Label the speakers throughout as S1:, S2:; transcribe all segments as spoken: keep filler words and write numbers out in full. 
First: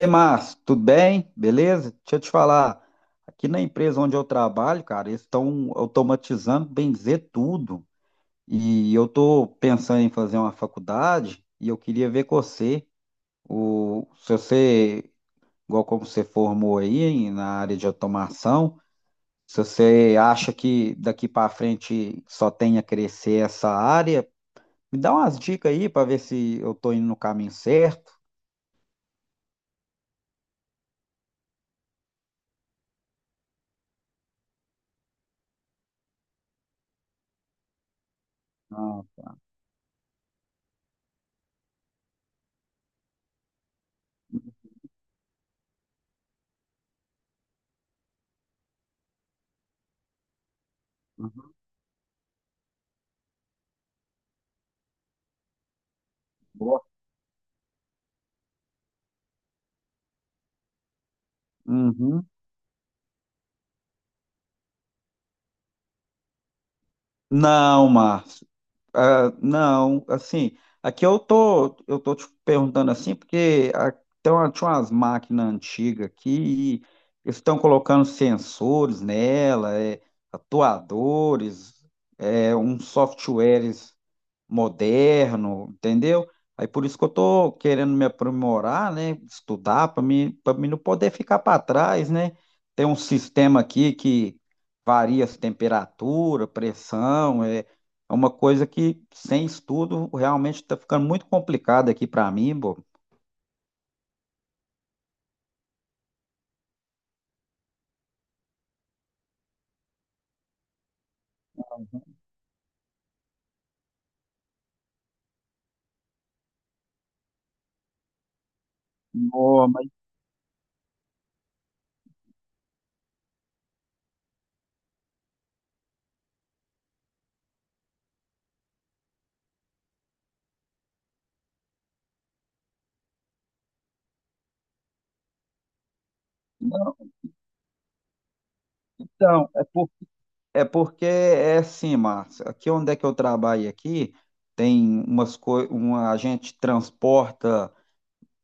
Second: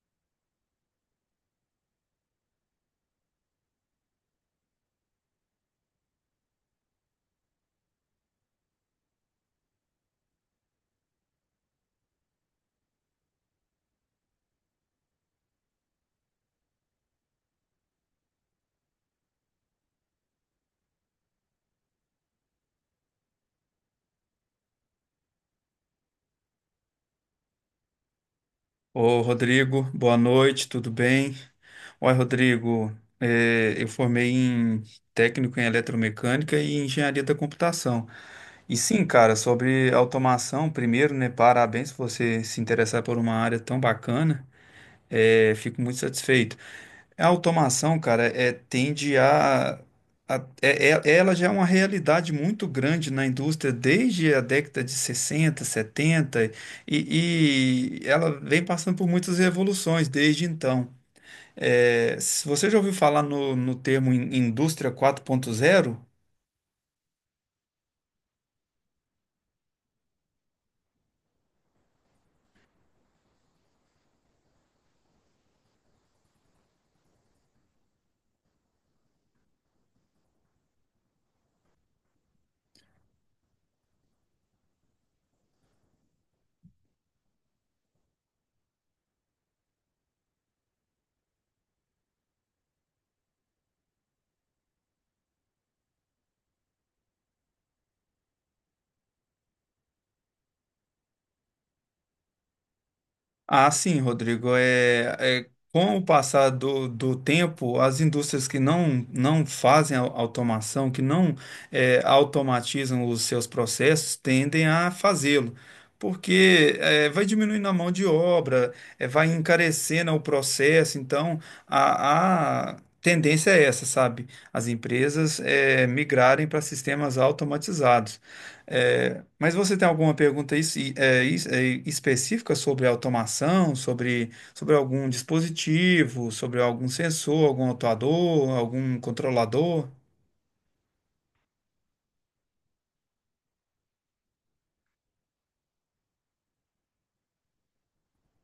S1: E Márcio, tudo bem? Beleza? Deixa eu te falar, aqui na empresa onde eu trabalho, cara, eles estão automatizando, bem dizer, tudo. E eu tô pensando em fazer uma faculdade e eu queria ver com você, o, se você, igual como você formou aí na área de automação, se você acha que daqui para frente só tem a crescer essa área, me dá umas dicas aí para ver se eu tô indo no caminho certo.
S2: Ô, Rodrigo, boa noite, tudo bem? Oi, Rodrigo, é, eu formei em técnico em eletromecânica e em engenharia da computação. E
S1: Ah,
S2: sim, cara, sobre automação, primeiro, né, parabéns por você se interessar por uma área tão bacana. É, fico muito satisfeito. A automação, cara, é, tende a, a- é- é- ela já é
S1: uhum,
S2: uma realidade muito grande na indústria desde a década de sessenta setenta
S1: boa.
S2: e, e ela vem passando por muitas revoluções desde então. É,
S1: Uhum.
S2: se você já ouviu falar no, no termo in- indústria quatro ponto zero.
S1: Não, Márcio. Ah, não, assim, aqui eu tô, eu tô te perguntando assim, porque ah, tem uma- tinha umas máquinas antigas aqui, e eles estão colocando sensores nela, é, atuadores, é, uns softwares moderno, entendeu? Aí por isso que eu tô querendo me aprimorar, né? Estudar para mim, para mim não poder ficar para trás, né? Tem um sistema aqui que varia as temperatura, pressão, é, é uma coisa que sem estudo realmente está ficando muito complicado aqui para mim, pô.
S2: Ah, sim, Rodrigo. É, é, com o passar do, do tempo, as indústrias que não, não fazem au- automação, que não é, automatizam os seus processos, tendem a fazê-lo, porque é, vai diminuindo a mão de obra, é, vai
S1: Não, mas
S2: encarecendo o processo. Então, a, a tendência é essa, sabe? As empresas é, migrarem para sistemas automatizados. É, mas você tem alguma pergunta es- é, es- é, específica sobre automação, sobre, sobre algum dispositivo, sobre algum
S1: não,
S2: sensor, algum atuador, algum
S1: então, é,
S2: controlador?
S1: por, é porque é assim, Márcio, aqui onde é que eu trabalho aqui, tem umas coisas, uma, a gente transporta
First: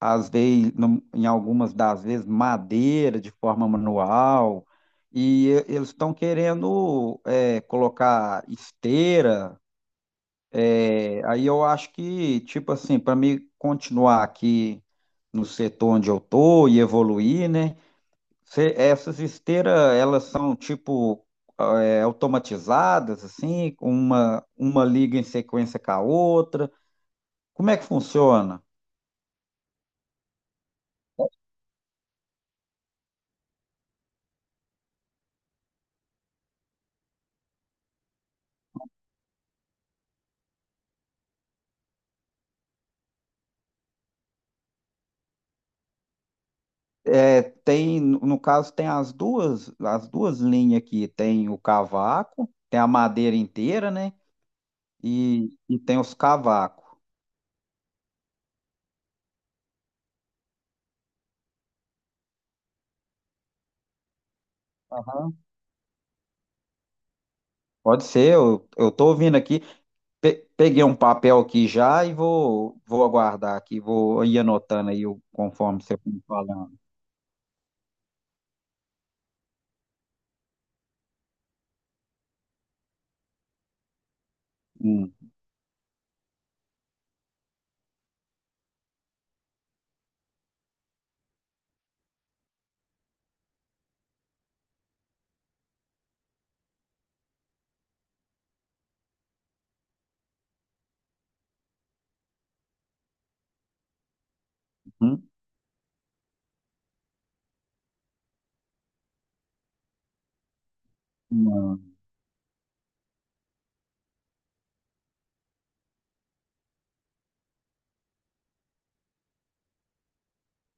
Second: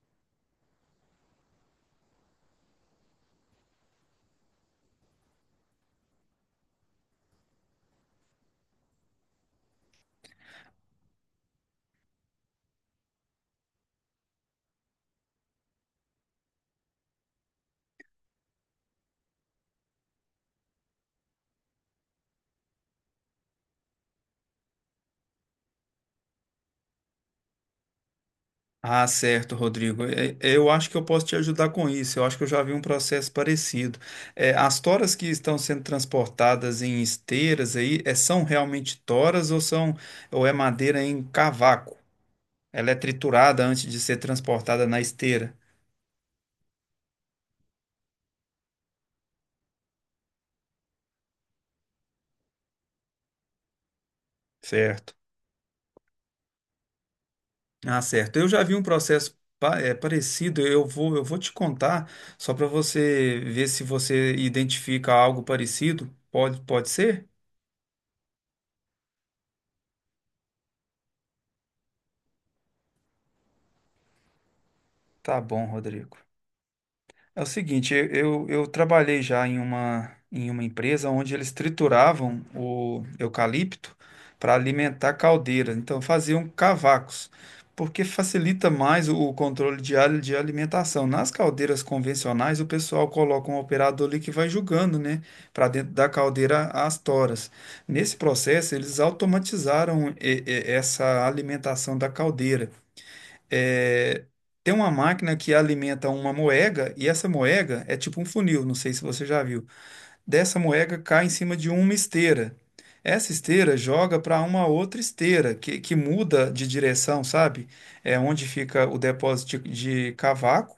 S1: às vezes, num- em algumas das vezes, madeira de forma manual, e e- eles estão querendo é, colocar esteira. É, aí eu acho que, tipo assim, para mim continuar aqui no setor onde eu tô e evoluir, né? Cê- essas esteiras, elas são tipo é, automatizadas, assim, com uma, uma liga em sequência com a outra. Como é que funciona?
S2: Ah, certo, Rodrigo. É, é, Eu acho que eu posso te ajudar com isso. Eu acho que eu já vi um processo parecido. É, as toras que estão sendo transportadas em esteiras aí, é, são realmente toras ou são ou é madeira em cavaco? Ela é triturada antes de ser transportada na esteira,
S1: É, tem, no caso, tem as duas, as duas linhas aqui. Tem o cavaco, tem a madeira inteira, né?
S2: certo?
S1: E, e tem os cavacos.
S2: Ah, certo. Eu já vi um processo pa- eh, parecido. Eu vou, eu vou te contar só para você ver se você identifica
S1: Aham.
S2: algo parecido. Pode, pode ser?
S1: Pode ser, eu, eu tô ouvindo aqui. Pe- peguei um papel aqui já e vou, vou aguardar aqui, vou ir anotando aí o-
S2: Tá bom,
S1: conforme você for
S2: Rodrigo.
S1: me falando.
S2: É o seguinte, eu, eu, eu trabalhei já em uma, em uma empresa onde eles trituravam o eucalipto para alimentar
S1: Hum,
S2: caldeira. Então faziam cavacos, porque facilita mais o, o controle de, al- de alimentação. Nas caldeiras convencionais, o pessoal coloca um operador ali que vai julgando, né, para dentro da caldeira as toras. Nesse processo, eles automatizaram e- e- essa alimentação da caldeira, é, tem uma
S1: hum,
S2: máquina que alimenta uma moega e essa moega é tipo um funil, não sei se você já viu. Dessa moega cai em cima de uma
S1: hum.
S2: esteira. Essa esteira joga para uma outra esteira que, que muda de direção, sabe? É onde fica o depósito de, de cavaco,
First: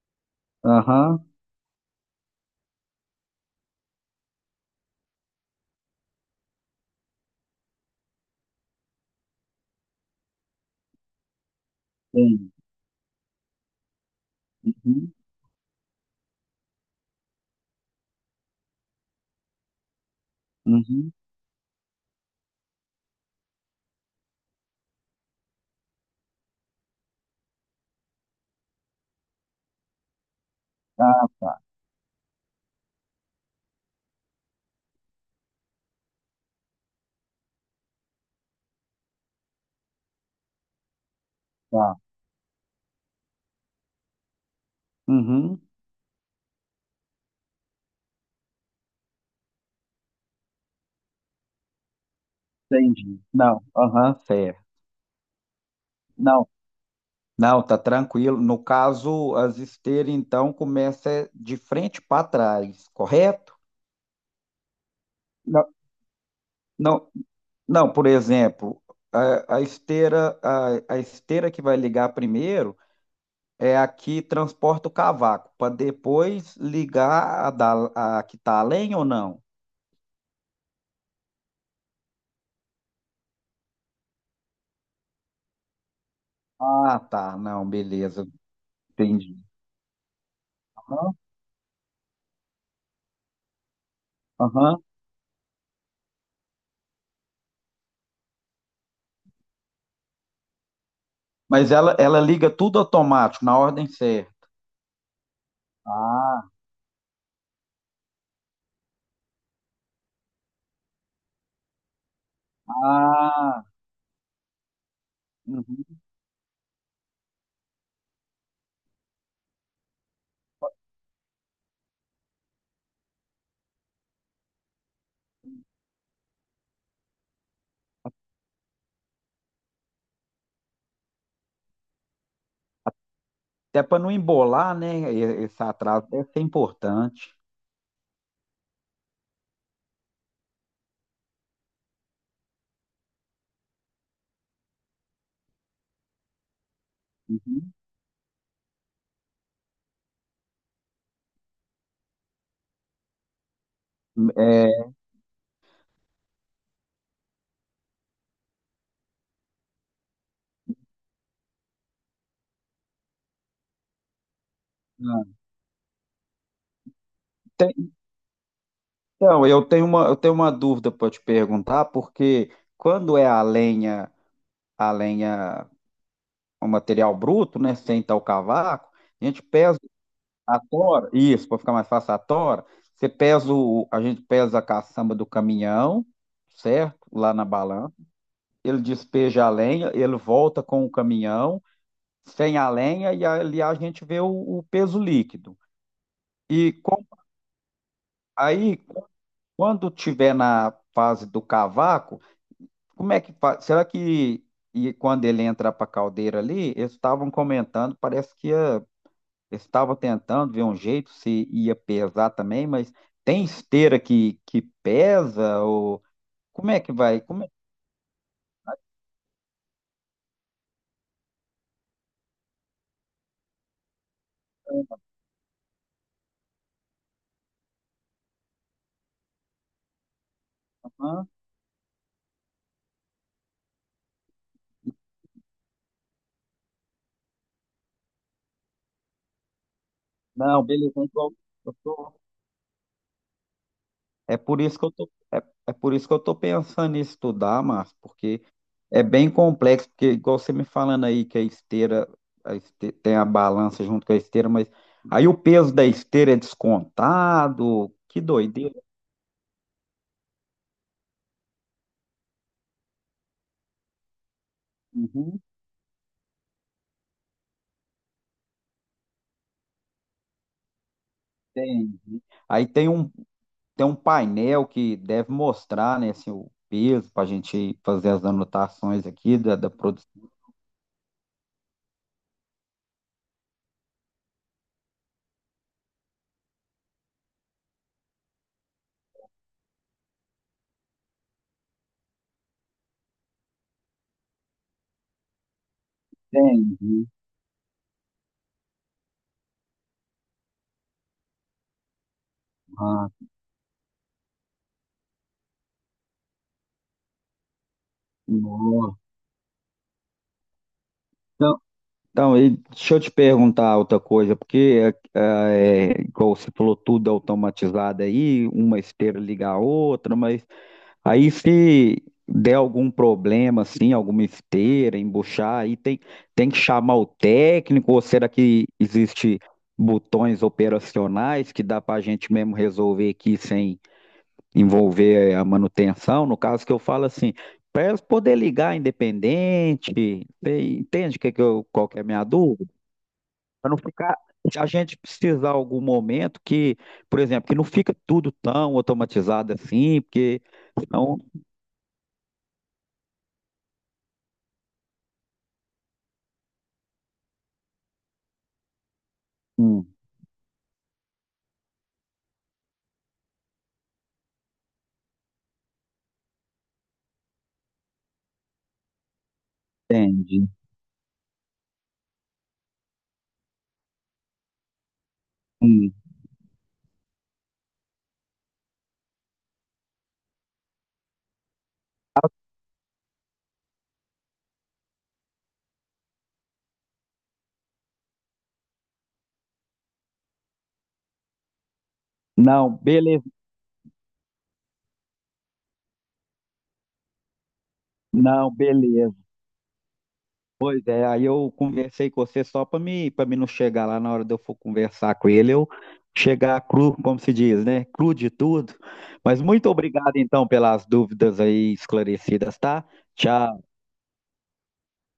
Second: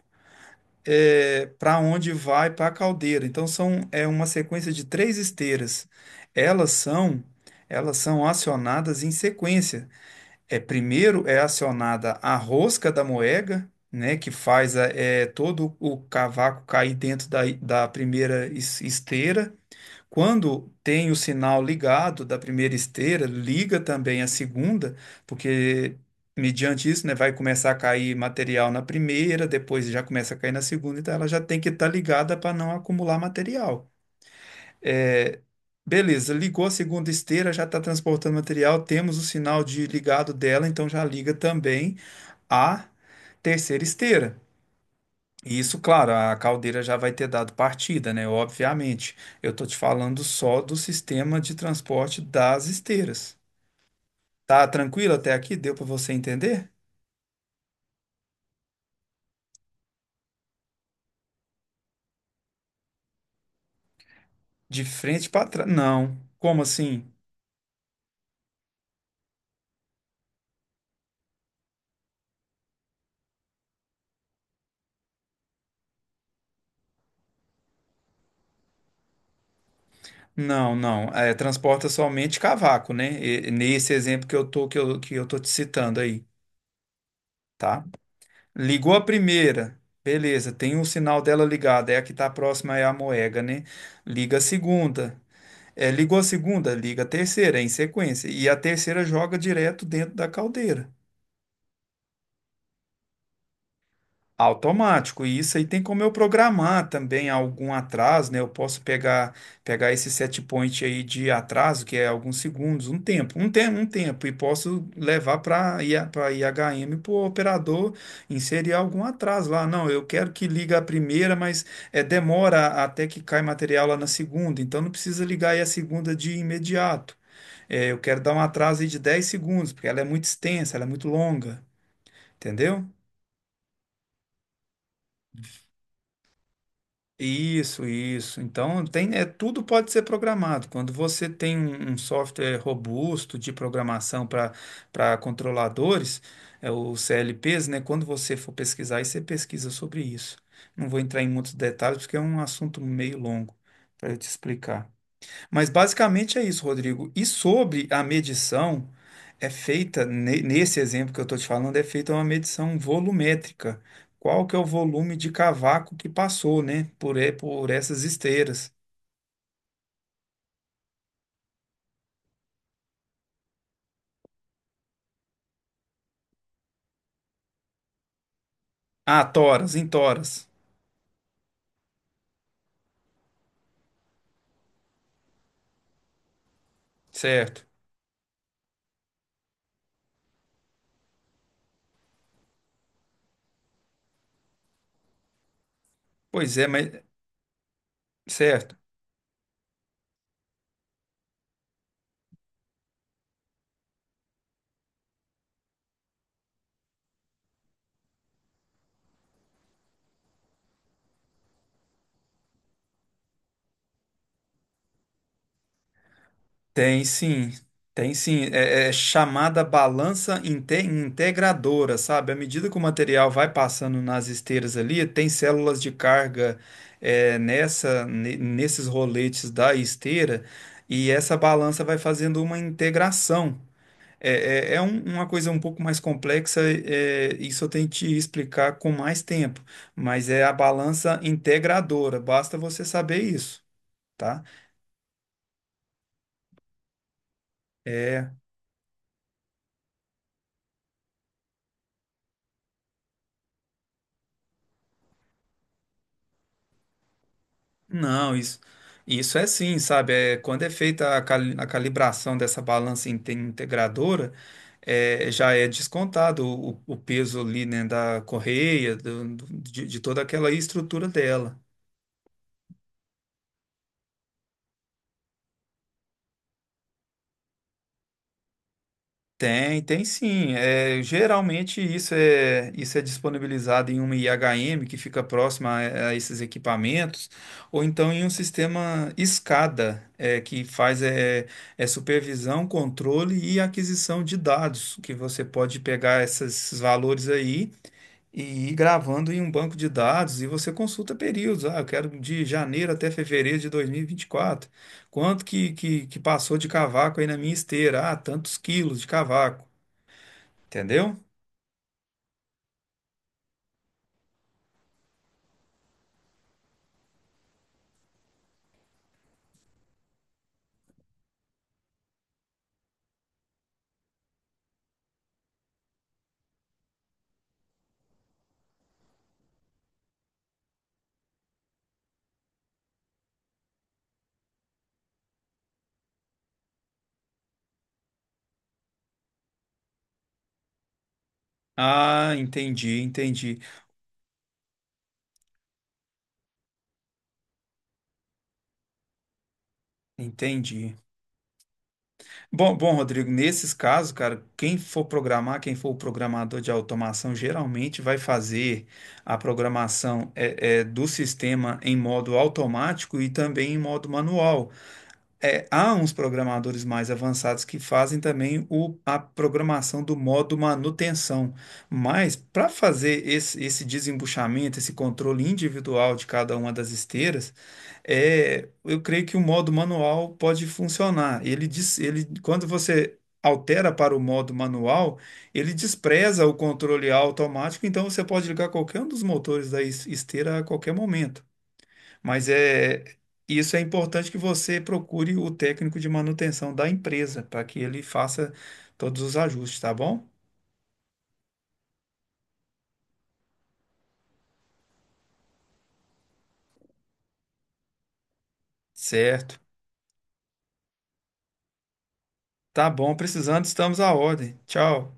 S1: Aham,
S2: é, para onde vai para a caldeira. Então são é uma sequência de três esteiras. Elas são elas são acionadas em sequência. É, primeiro é acionada a
S1: tem.
S2: rosca da moega, né, que faz a-
S1: Uhum,
S2: é, todo o cavaco cair dentro da, da primeira es- esteira. Quando tem
S1: uhum.
S2: o sinal ligado da primeira esteira, liga também a segunda, porque mediante isso, né, vai começar a cair material na primeira, depois já começa a cair na segunda, então
S1: Ah,
S2: ela já tem
S1: tá,
S2: que estar ligada para não acumular material. É, beleza, ligou a segunda esteira, já está transportando material, temos o sinal de ligado dela, então já liga
S1: tá.
S2: também a terceira esteira. E
S1: Uhum,
S2: isso, claro, a caldeira já vai ter dado partida, né? Obviamente. Eu estou te falando só do sistema de transporte das
S1: entendi.
S2: esteiras.
S1: Não, aham, certo.
S2: Tá tranquilo até aqui? Deu para você
S1: Não,
S2: entender?
S1: não, tá tranquilo. No caso, as esteiras, então, começa é de frente para trás, correto?
S2: De frente para trás.
S1: Não,
S2: Não. Como assim?
S1: não, não, por exemplo, a, a esteira, a, a esteira que vai ligar primeiro é a que transporta o cavaco, para depois ligar a, da, a que está além ou não?
S2: Não, não. É, transporta somente cavaco, né? E- nesse exemplo que eu tô, que eu, que eu tô te citando aí,
S1: Ah, tá, não,
S2: tá?
S1: beleza,
S2: Ligou a
S1: entendi.
S2: primeira. Beleza, tem o
S1: Aham,
S2: sinal dela ligado. É a que está próxima, é a moega, né? Liga a
S1: aham.
S2: segunda. É, ligou a segunda, liga a terceira, é em sequência. E a terceira joga direto dentro da caldeira.
S1: Mas ela, ela liga tudo automático, na ordem certa.
S2: Automático, e isso aí tem como eu
S1: Ah,
S2: programar também algum atraso, né? Eu posso pegar pegar esse set point aí de atraso, que é alguns segundos, um tempo, um
S1: ah,
S2: tempo, um tempo, e posso levar para
S1: uhum.
S2: para I H M para o operador inserir algum atraso lá. Não, eu quero que liga a primeira, mas é, demora até que cai material lá na segunda, então não precisa ligar aí a segunda de imediato. É, eu quero dar um atraso aí de dez segundos, porque ela é muito extensa, ela é muito longa, entendeu?
S1: Até para não embolar, né? e- Esse atraso deve ser importante.
S2: Isso, isso. Então, tem, é, tudo pode ser programado. Quando você tem um, um software robusto de programação para para controladores, é, os C L Ps,
S1: Uhum.
S2: né? Quando você for pesquisar, aí você pesquisa sobre isso. Não vou entrar em muitos detalhes, porque é um assunto meio longo para eu te
S1: É,
S2: explicar. Mas basicamente é isso, Rodrigo. E sobre a medição, é feita, ne- nesse exemplo que eu estou te falando, é feita uma medição volumétrica. Qual que é o volume de cavaco que passou, né? Por, e- por
S1: te-
S2: essas esteiras.
S1: então, eu tenho uma, eu tenho uma dúvida para te perguntar, porque quando é a lenha, a lenha, o material bruto, né? Sem tal cavaco,
S2: Ah,
S1: a gente
S2: toras,
S1: pesa
S2: em toras.
S1: a tora, isso, para ficar mais fácil a tora, você pesa o, a gente pesa a caçamba do caminhão, certo? Lá na
S2: Certo.
S1: balança. Ele despeja a lenha, ele volta com o caminhão, sem a lenha e ali a gente vê o, o peso líquido.
S2: Pois é,
S1: E
S2: mas.
S1: com-
S2: Certo.
S1: Aí, quando tiver na fase do cavaco, como é que faz? Será que e quando ele entra para a caldeira ali, eles estavam comentando, parece que ia, estava tentando ver um jeito se ia pesar também, mas tem esteira que, que pesa ou como é que
S2: Tem
S1: vai? Como é
S2: sim,
S1: que
S2: tem sim. É, é chamada balança inte- integradora, sabe? À medida que o material vai passando nas esteiras ali, tem células de carga, é, nessa, ne- nesses roletes da esteira, e
S1: Hã?
S2: essa balança vai fazendo uma integração. É, é, é um- uma coisa um pouco mais complexa, é, isso eu tenho que te explicar com mais tempo, mas é a
S1: Não, beleza,
S2: balança
S1: então eu tô-
S2: integradora, basta você saber isso,
S1: é
S2: tá?
S1: por isso que eu tô, é, é por isso que eu tô pensando em estudar, Márcio,
S2: É,
S1: porque é bem complexo, porque igual você me falando aí que a esteira, a este- tem a balança junto com a esteira, mas aí o peso da esteira é descontado, que
S2: não, isso,
S1: doideira.
S2: isso é sim, sabe? É, quando é feita a, cali- a calibração dessa balança inte- integradora, é,
S1: Uhum,
S2: já é descontado o, o peso ali, né, da correia, do- do- de, de toda aquela estrutura dela.
S1: entendi. Aí tem um, tem um painel que deve mostrar, né, assim, o peso para a gente fazer as anotações aqui da, da
S2: Tem, tem
S1: produção.
S2: sim. É, geralmente isso é, isso é disponibilizado em uma I H M que fica próxima a, a esses equipamentos, ou então em um sistema SCADA, é, que faz é, é supervisão, controle e aquisição de dados, que você pode pegar essas- esses
S1: Entendi.
S2: valores aí e ir gravando em um banco de dados e você consulta períodos. Ah, eu quero de janeiro
S1: Ah,
S2: até fevereiro de dois mil e e vinte e quatro. Quanto que, que, que passou de cavaco aí na minha esteira? Ah, tantos
S1: nossa.
S2: quilos de cavaco. Entendeu?
S1: Então, e deixa eu te perguntar outra coisa, porque eh, é, igual você falou, tudo automatizado aí, uma esteira liga a outra, mas aí se der algum problema, assim, alguma esteira, embuchar, aí tem, tem que chamar o técnico, ou será que existe botões operacionais que dá para a gente mesmo resolver aqui sem envolver a manutenção? No caso que eu falo assim, para elas poder ligar independente, você entende que que eu, qual que é a minha
S2: Ah,
S1: dúvida?
S2: entendi, entendi,
S1: Para não ficar, se a gente precisar algum momento que, por exemplo, que não fica tudo tão automatizado assim, porque
S2: entendi.
S1: senão,
S2: Bom, bom, Rodrigo, nesses casos, cara, quem for programar, quem for o programador de automação, geralmente vai fazer a
S1: hum,
S2: programação é, é, do sistema em modo automático e também em modo manual. É, há uns programadores mais avançados que fazem também o- a programação do
S1: entendi.
S2: modo manutenção, mas para fazer esse, esse desembuchamento, esse controle
S1: Hum.
S2: individual de cada uma das esteiras, é, eu creio que o modo manual pode funcionar. Ele diz, ele, quando você altera para o modo manual, ele despreza o controle automático, então você pode ligar qualquer um dos motores da es- esteira a qualquer momento. Mas
S1: Não,
S2: é
S1: beleza,
S2: isso é importante que você procure o técnico de manutenção da empresa para que ele
S1: não,
S2: faça
S1: beleza.
S2: todos os ajustes, tá bom?
S1: Pois é, aí eu conversei com você só para mim, para mim não chegar lá na hora de eu for conversar com ele, eu chegar cru, como se diz, né? Cru de tudo. Mas
S2: Certo.
S1: muito obrigado então pelas dúvidas aí esclarecidas, tá?
S2: Tá bom,
S1: Tchau.
S2: precisando, estamos à ordem. Tchau.